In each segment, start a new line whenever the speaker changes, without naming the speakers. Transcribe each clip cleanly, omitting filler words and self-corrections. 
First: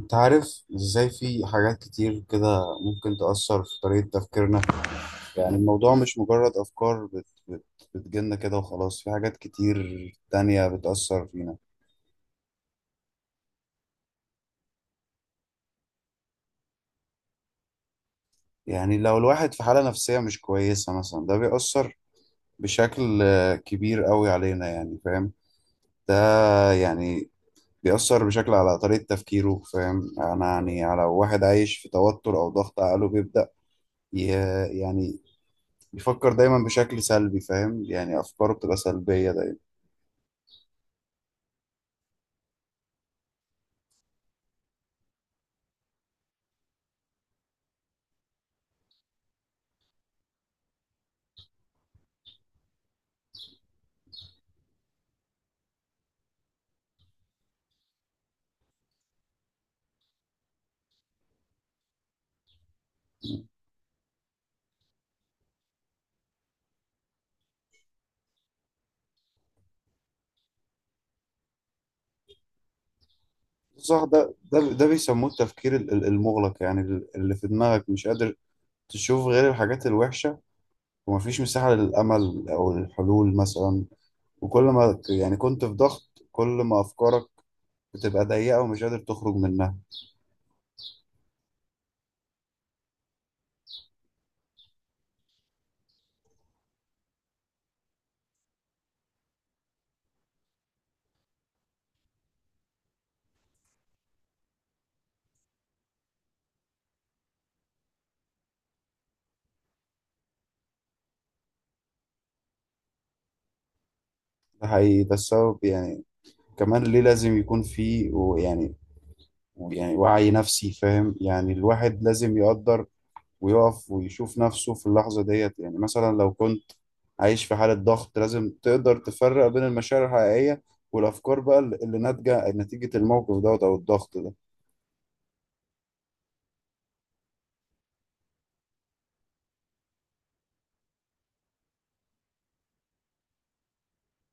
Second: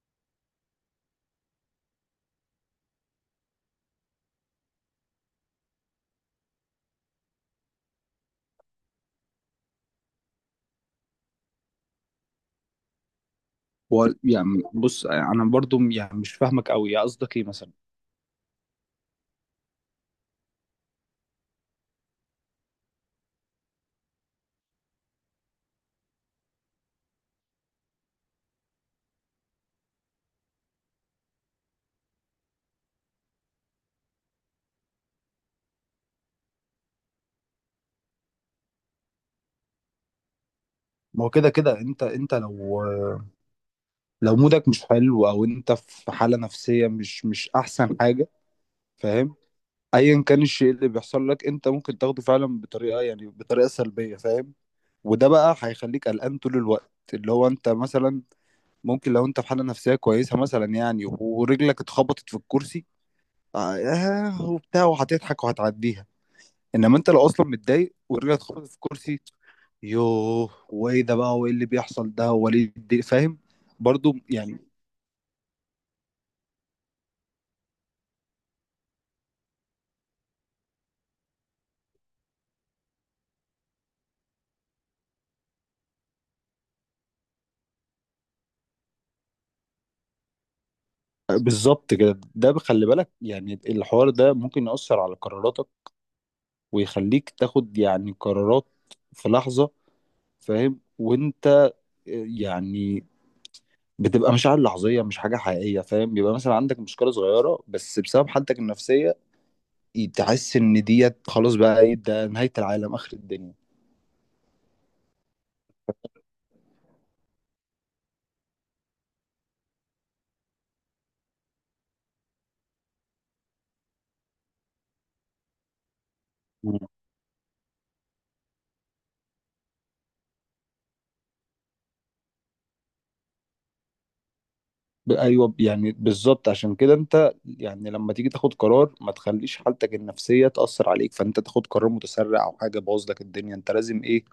انت عارف ازاي في حاجات كتير كده ممكن تأثر في طريقة تفكيرنا. يعني الموضوع مش مجرد أفكار بت بت بتجيلنا كده وخلاص. في حاجات كتير تانية بتأثر فينا.
هو يعني بص، انا برضو يعني مش فاهمك قوي. يا قصدك ايه مثلا؟
يعني لو الواحد في حالة نفسية مش كويسة مثلا ده بيأثر بشكل كبير قوي علينا، يعني فاهم ده. يعني بيأثر بشكل على طريقة تفكيره، فاهم أنا يعني على واحد عايش في توتر أو ضغط، عقله بيبدأ يعني بيفكر دايما بشكل سلبي، فاهم يعني أفكاره بتبقى سلبية دايما.
ما هو كده كده انت لو مودك مش حلو، او انت في حالة نفسية مش احسن حاجة، فاهم؟ ايا كان الشيء اللي بيحصل لك، انت ممكن تاخده فعلا بطريقة سلبية، فاهم؟ وده بقى هيخليك قلقان طول الوقت، اللي هو انت مثلا ممكن لو انت في حالة نفسية كويسة مثلا، يعني ورجلك اتخبطت في الكرسي، وبتاع، وهتضحك وهتعديها. انما انت لو اصلا متضايق ورجعت خبطت في الكرسي، يوه وايه ده بقى، وايه اللي بيحصل ده، وليه فاهم؟
صح،
برضو
ده
يعني
ده ده بيسموه التفكير المغلق، يعني اللي في دماغك مش قادر تشوف غير الحاجات الوحشة، ومفيش مساحة للأمل أو الحلول مثلا. وكل ما كنت في ضغط، كل ما أفكارك بتبقى ضيقة ومش قادر تخرج منها.
بالظبط كده. ده بخلي بالك، يعني الحوار ده ممكن يأثر على قراراتك، ويخليك تاخد يعني قرارات في لحظة، فاهم؟ وانت يعني بتبقى مشاعر لحظية، مش حاجة حقيقية، فاهم؟ بيبقى مثلا عندك مشكلة صغيرة بس، بسبب حالتك النفسية تحس ان ديت خلاص، بقى ايه ده، نهاية العالم آخر الدنيا.
ده حقيقي، ده السبب يعني كمان ليه لازم يكون في ويعني يعني يعني وعي نفسي، فاهم يعني الواحد لازم يقدر ويقف ويشوف نفسه في اللحظة ديت. يعني مثلا لو كنت عايش في حالة ضغط لازم تقدر تفرق بين المشاعر الحقيقية والأفكار بقى اللي ناتجة نتيجة الموقف دوت أو الضغط ده.
ايوه، يعني بالظبط. عشان كده انت يعني لما تيجي تاخد قرار، ما تخليش حالتك النفسيه تاثر عليك، فانت تاخد قرار متسرع او حاجه باظ لك الدنيا. انت لازم ايه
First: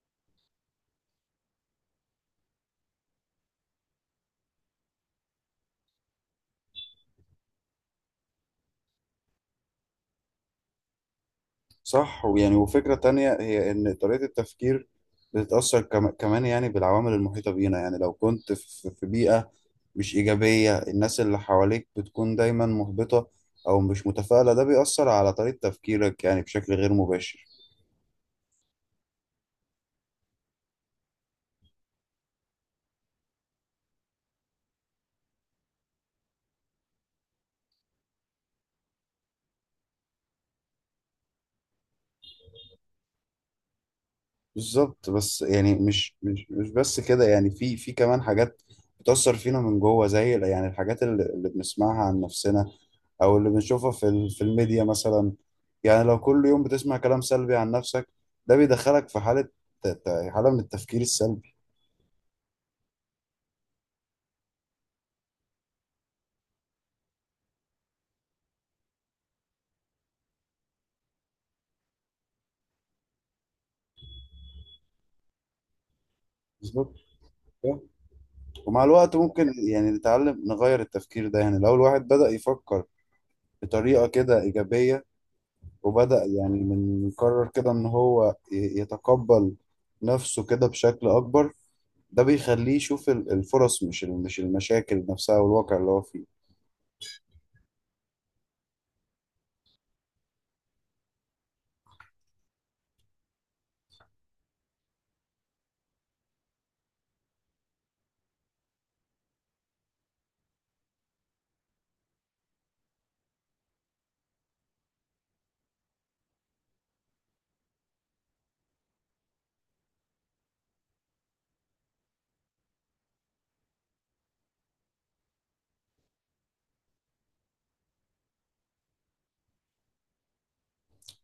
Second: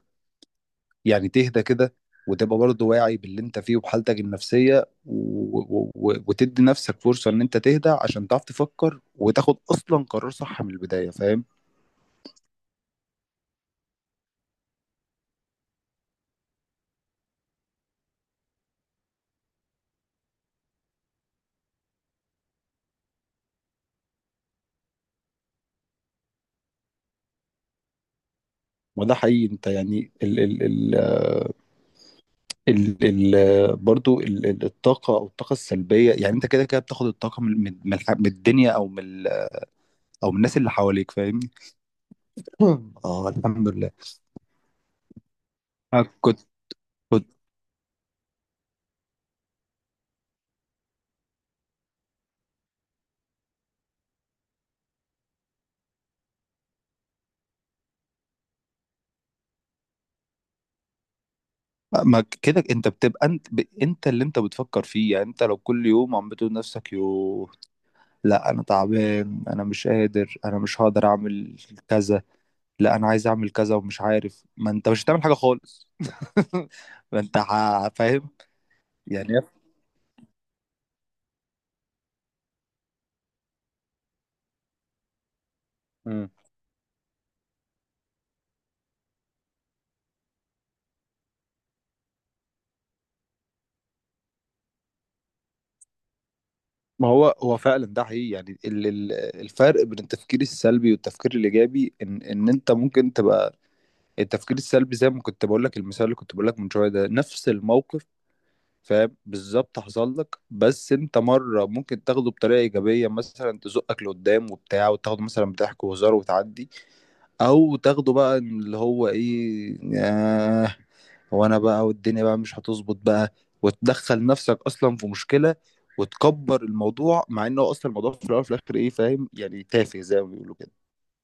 يعني؟ تهدى كده، وتبقى برضه واعي باللي انت فيه وبحالتك النفسيه، وتدي نفسك فرصه ان انت تهدى، عشان تعرف تفكر وتاخد اصلا قرار صح من البدايه، فاهم؟
صح، ويعني وفكرة تانية هي إن طريقة التفكير بتتأثر كمان يعني بالعوامل المحيطة بينا. يعني لو كنت في بيئة مش إيجابية، الناس اللي حواليك بتكون دايما محبطة أو مش متفائلة، ده بيأثر على طريقة تفكيرك يعني بشكل غير مباشر.
وده حقيقي. انت يعني ال ال ال آه، ال ال برضه ال... ال- الطاقه، او الطاقه السلبيه. يعني انت كده كده بتاخد الطاقه من الدنيا، او من او من الناس اللي حواليك، فاهمني؟ اه، الحمد لله.
بالظبط، بس يعني
أنا
مش
كنت
مش مش بس كده،
كنت
يعني في كمان حاجات بتأثر فينا من جوه، زي يعني الحاجات اللي بنسمعها عن نفسنا أو اللي بنشوفها في في الميديا مثلا. يعني لو كل يوم بتسمع كلام سلبي عن نفسك، ده بيدخلك في حالة من التفكير السلبي.
ما كده، انت بتبقى انت، اللي انت بتفكر فيه. يعني انت لو كل يوم عم بتقول لنفسك، يو لا انا تعبان، انا مش قادر، انا مش هقدر اعمل كذا، لا انا عايز اعمل كذا ومش عارف، ما انت مش هتعمل حاجه خالص.
بالظبط،
ما انت فاهم؟
ومع الوقت
يعني
ممكن يعني نتعلم نغير التفكير ده. يعني لو الواحد بدأ يفكر بطريقة كده إيجابية، وبدأ
مم.
يعني من قرر كده إن هو يتقبل نفسه كده بشكل أكبر، ده بيخليه يشوف الفرص، مش مش المشاكل نفسها والواقع اللي هو فيه.
ما هو فعلا ده حقيقي. يعني الفرق بين التفكير السلبي والتفكير الايجابي، ان انت ممكن تبقى التفكير السلبي، زي ما كنت بقول لك المثال اللي كنت بقول لك من شويه، ده نفس الموقف فاهم؟ بالظبط حصل لك، بس انت مره ممكن تاخده بطريقه ايجابيه، مثلا تزقك لقدام وبتاع، وتاخده مثلا بضحك وهزار وتعدي، او تاخده بقى إن اللي هو ايه، آه وانا بقى والدنيا بقى مش هتظبط بقى، وتدخل نفسك اصلا في مشكله وتكبر الموضوع، مع انه اصلا الموضوع في الاول وفي الاخر ايه فاهم؟ يعني تافه، زي ما بيقولوا كده.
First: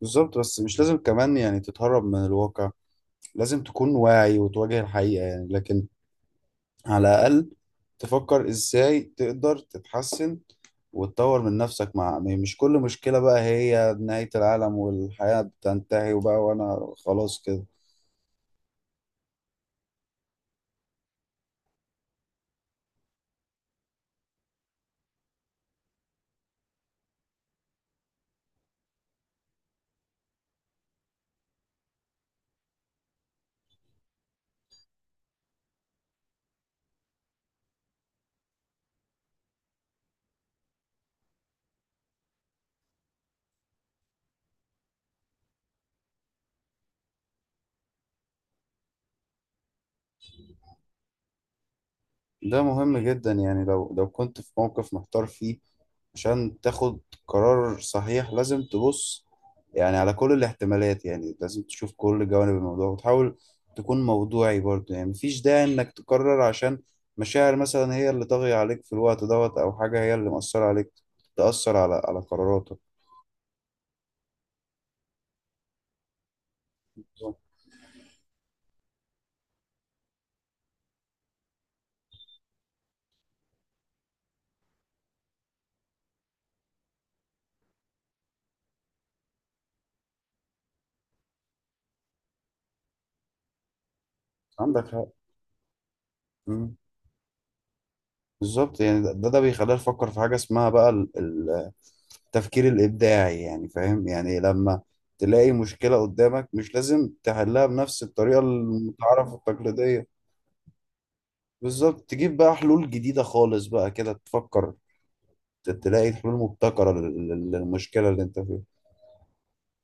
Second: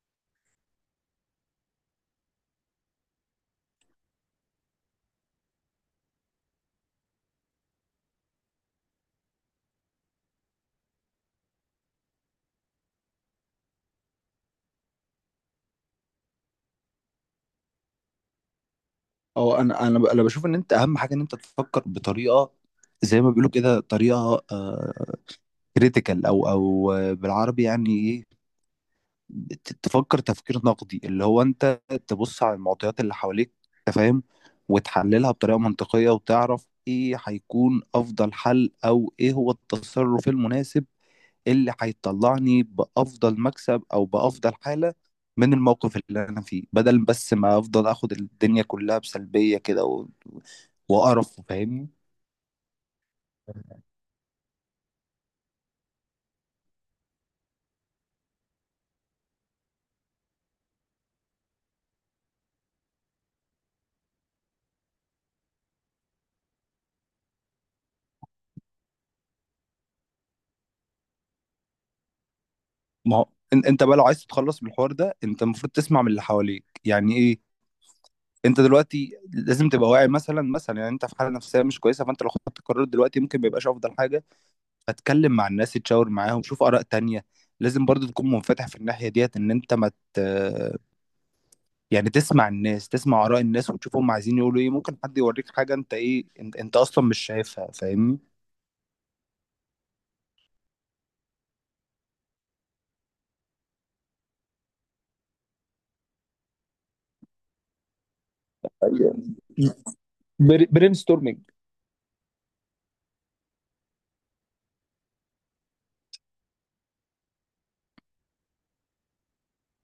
بالظبط، بس مش لازم كمان يعني تتهرب من الواقع، لازم تكون واعي وتواجه الحقيقة يعني. لكن على الأقل تفكر إزاي تقدر تتحسن وتطور من نفسك، مش كل مشكلة بقى هي نهاية العالم والحياة بتنتهي وبقى وأنا خلاص كده.
اه، انا بشوف ان انت اهم حاجه، ان انت تفكر بطريقه زي ما بيقولوا كده، طريقه كريتيكال، او او آه، بالعربي يعني ايه؟ تفكر تفكير نقدي، اللي هو انت تبص على المعطيات اللي حواليك، انت فاهم، وتحللها بطريقه منطقيه، وتعرف ايه هيكون افضل حل، او ايه هو التصرف المناسب اللي هيطلعني بافضل مكسب او بافضل حاله من الموقف اللي انا فيه، بدل بس ما افضل اخد الدنيا كلها بسلبيه كده وقرف. فاهمني؟
ده مهم جدا. يعني لو كنت في موقف محتار فيه، عشان تاخد قرار صحيح لازم تبص يعني على كل الاحتمالات. يعني لازم تشوف كل جوانب الموضوع وتحاول تكون موضوعي برضه. يعني مفيش داعي انك تقرر عشان مشاعر مثلا هي اللي طاغية عليك في الوقت دوت، او حاجة هي اللي مأثرة عليك تأثر على قراراتك.
ما هو انت بقى لو عايز تتخلص من الحوار ده، انت المفروض تسمع من اللي حواليك، يعني ايه؟ انت دلوقتي لازم تبقى واعي. مثلا مثلا يعني انت في حاله نفسيه مش كويسه، فانت لو خدت قرار دلوقتي ممكن ما يبقاش افضل حاجه. فتكلم مع الناس، تشاور معاهم، شوف اراء تانية. لازم برضو تكون منفتح في الناحيه ديت، ان انت ما مت... يعني تسمع الناس، تسمع اراء الناس، وتشوف هم عايزين يقولوا ايه.
عندك
ممكن
حق.
حد يوريك حاجه انت ايه، انت,
مم.
انت اصلا مش شايفها، فاهمني؟
بالظبط، يعني ده بيخلينا نفكر في حاجة اسمها بقى التفكير الإبداعي، يعني فاهم يعني لما تلاقي مشكلة قدامك مش لازم تحلها بنفس الطريقة
ايوه،
المتعارف التقليدية.
برين ستورمنج.
بالظبط، تجيب بقى حلول جديدة خالص بقى كده، تفكر تلاقي الحلول مبتكرة للمشكلة اللي انت فيها.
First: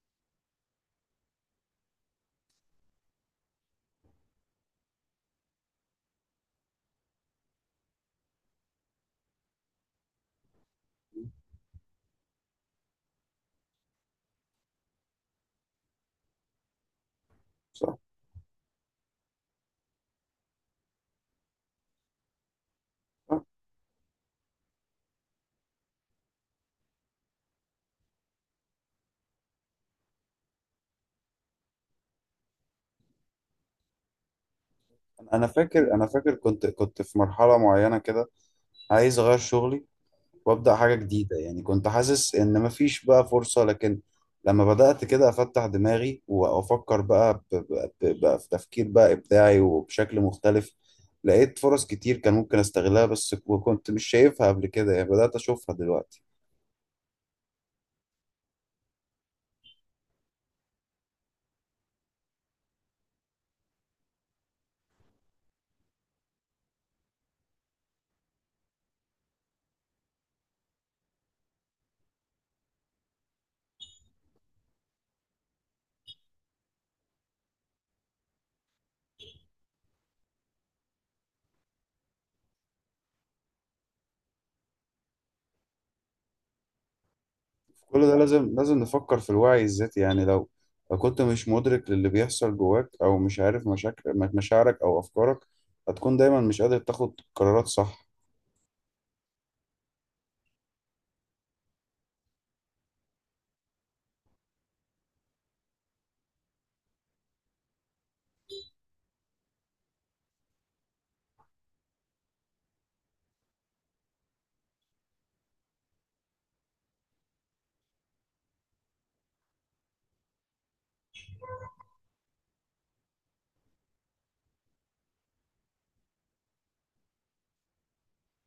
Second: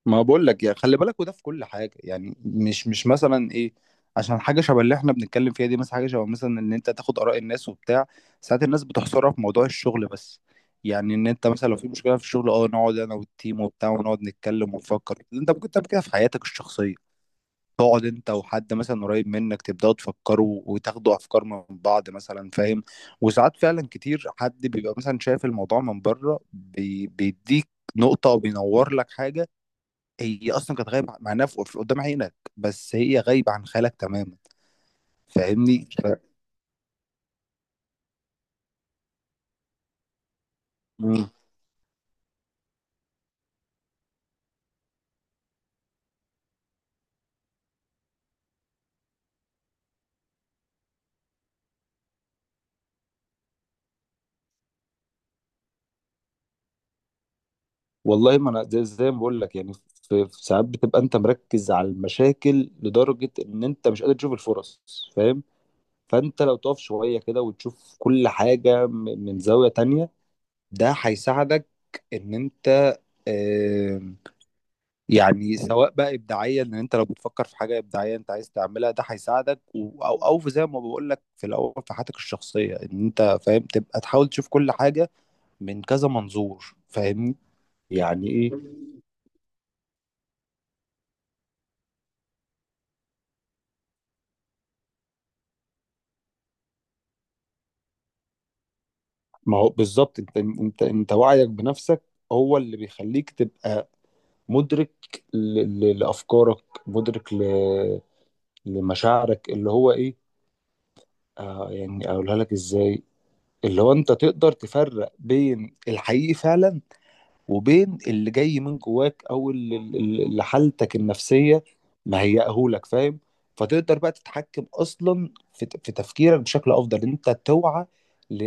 ما بقول لك، يا خلي بالك، وده في كل حاجه. يعني مش مثلا ايه، عشان حاجه شبه اللي احنا بنتكلم فيها دي، مثلا حاجه شبه مثلا ان انت تاخد اراء الناس وبتاع، ساعات الناس بتحصرها في موضوع الشغل بس. يعني ان انت مثلا لو في مشكله في الشغل، اه نقعد انا والتيم وبتاع، ونقعد نتكلم ونفكر. انت ممكن تعمل كده في حياتك الشخصيه،
صح.
تقعد انت وحد مثلا قريب منك، تبداوا تفكروا وتاخدوا افكار من بعض مثلا، فاهم؟
صح.
وساعات فعلا كتير حد بيبقى مثلا شايف الموضوع من بره، بيديك نقطه وبينور لك حاجه هي اصلا كانت غايبه. معناها قدام عينك، بس هي غايبه عن خيالك تماما،
انا
فاهمني؟
فاكر، انا فاكر كنت في مرحلة معينة كده عايز اغير شغلي وابدأ حاجة
مم.
جديدة. يعني كنت حاسس ان مفيش بقى فرصة، لكن لما بدأت كده افتح دماغي وافكر بقى بقى في تفكير بقى ابداعي وبشكل مختلف، لقيت فرص كتير كان ممكن استغلها بس وكنت مش شايفها قبل كده. يعني بدأت اشوفها دلوقتي.
والله، ما انا زي ما بقول لك، يعني في ساعات بتبقى انت مركز على المشاكل لدرجه ان انت مش قادر تشوف الفرص، فاهم؟ فانت لو تقف شويه كده وتشوف كل حاجه من زاويه تانية، ده هيساعدك ان انت يعني، سواء بقى ابداعيا ان انت لو بتفكر في حاجه ابداعيه انت عايز تعملها، ده هيساعدك، او في، زي ما بقول لك في الاول، في حياتك الشخصيه ان انت فاهم تبقى تحاول تشوف كل حاجه من كذا منظور، فاهمني؟
كل ده
يعني ايه؟
لازم نفكر في الوعي الذاتي. يعني لو كنت مش مدرك للي بيحصل جواك أو مش عارف مشاكل مشاعرك أو أفكارك، هتكون دايما مش قادر تاخد قرارات صح.
ما هو بالظبط، انت وعيك بنفسك هو اللي بيخليك تبقى مدرك ل... لافكارك، مدرك لمشاعرك، اللي هو ايه، آه يعني اقولها لك ازاي، اللي هو انت تقدر تفرق بين الحقيقي فعلا، وبين اللي جاي من جواك، او اللي حالتك النفسيه مهيئهولك، فاهم؟ فتقدر بقى تتحكم اصلا في تفكيرك بشكل افضل، إن انت توعى،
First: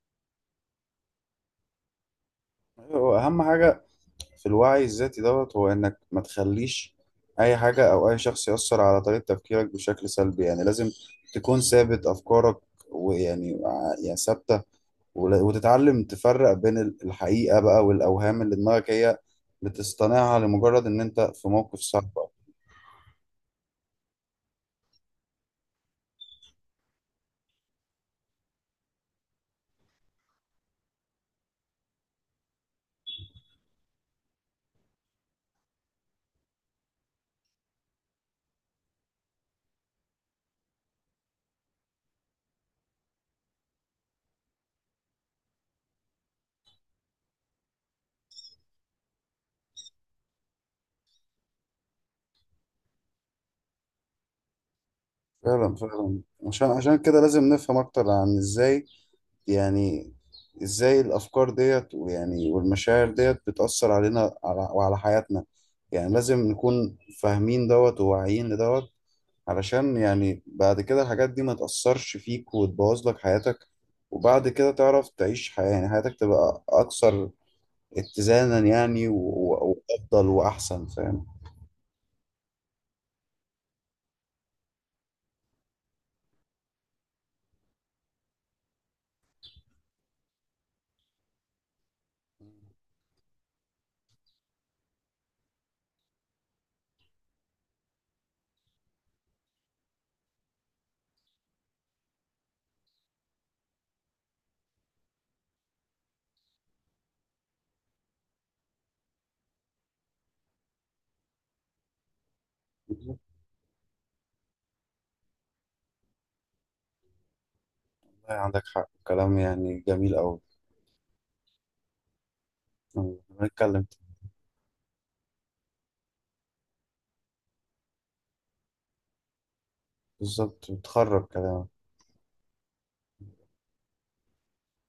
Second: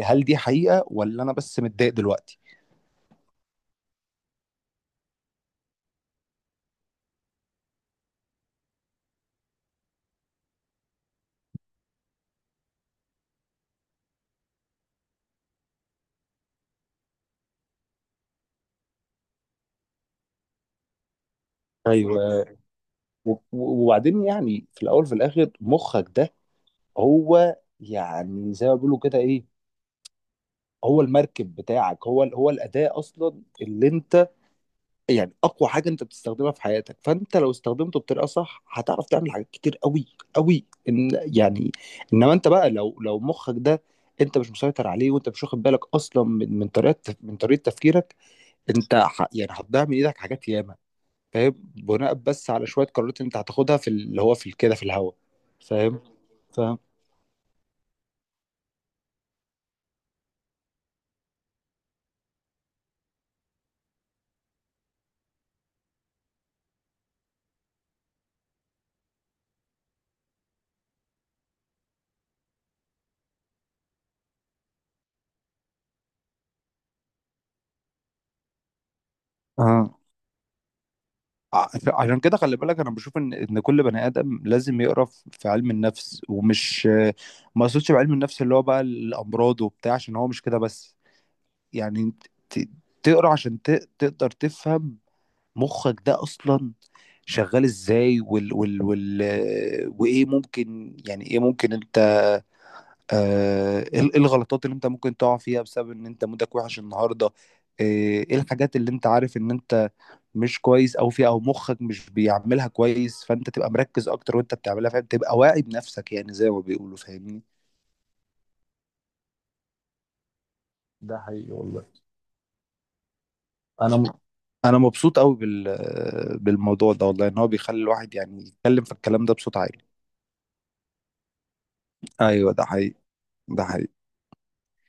هل دي حقيقه ولا انا بس متضايق دلوقتي؟
هو أهم حاجة في الوعي الذاتي دوت هو إنك ما تخليش أي حاجة أو أي شخص يأثر على طريقة تفكيرك بشكل سلبي. يعني لازم تكون ثابت أفكارك يعني ثابتة، وتتعلم تفرق بين الحقيقة بقى والأوهام اللي دماغك هي بتصطنعها لمجرد إن أنت في موقف صعب.
ايوه. وبعدين يعني في الاول وفي الاخر، مخك ده هو يعني زي ما بيقولوا كده ايه، هو المركب بتاعك، هو هو الاداه اصلا اللي انت يعني اقوى حاجه انت بتستخدمها في حياتك. فانت لو استخدمته بطريقه صح، هتعرف تعمل حاجات كتير قوي قوي، إن يعني، انما انت بقى لو مخك ده انت مش مسيطر عليه، وانت مش واخد بالك اصلا من من طريقه تفكيرك، انت يعني هتضيع من ايدك حاجات ياما، فاهم؟ بناء بس على شويه قرارات انت هتاخدها في اللي هو في كده في الهوا،
فعلا،
فاهم؟
فعلا. عشان
فاهم.
عشان كده لازم نفهم اكتر عن ازاي، يعني ازاي الافكار ديت ويعني والمشاعر ديت بتأثر علينا على وعلى حياتنا. يعني لازم نكون فاهمين دوت وواعيين لدوت، علشان يعني بعد كده الحاجات دي ما تأثرش فيك وتبوظ لك حياتك، وبعد كده تعرف تعيش حياة، يعني حياتك تبقى اكثر اتزانا يعني
اه،
وافضل واحسن، فاهم.
عشان كده خلي بالك، انا بشوف ان كل بني ادم لازم يقرا في علم النفس. ومش ما يقصدش بعلم النفس اللي هو بقى الامراض وبتاع، عشان هو مش كده بس، يعني ت- تقرا عشان تقدر تفهم مخك ده اصلا شغال ازاي، وال وال وال وايه ممكن يعني ايه ممكن انت، ايه الغلطات اللي انت ممكن تقع فيها بسبب ان انت مودك وحش النهارده، آه، ايه الحاجات اللي انت عارف ان انت مش كويس او فيها او مخك مش بيعملها
والله
كويس، فانت تبقى مركز اكتر وانت بتعملها، فاهم؟ تبقى واعي بنفسك يعني، زي ما بيقولوا، فاهمني؟
عندك حق، كلام يعني جميل قوي.
ده حقيقي، والله.
نتكلم.
انا م- انا مبسوط قوي بالموضوع ده، والله، ان هو بيخلي الواحد يعني يتكلم في الكلام ده بصوت عالي.
بالظبط، بتخرج كده.
ايوه، ده حقيقي. ده حقيقي.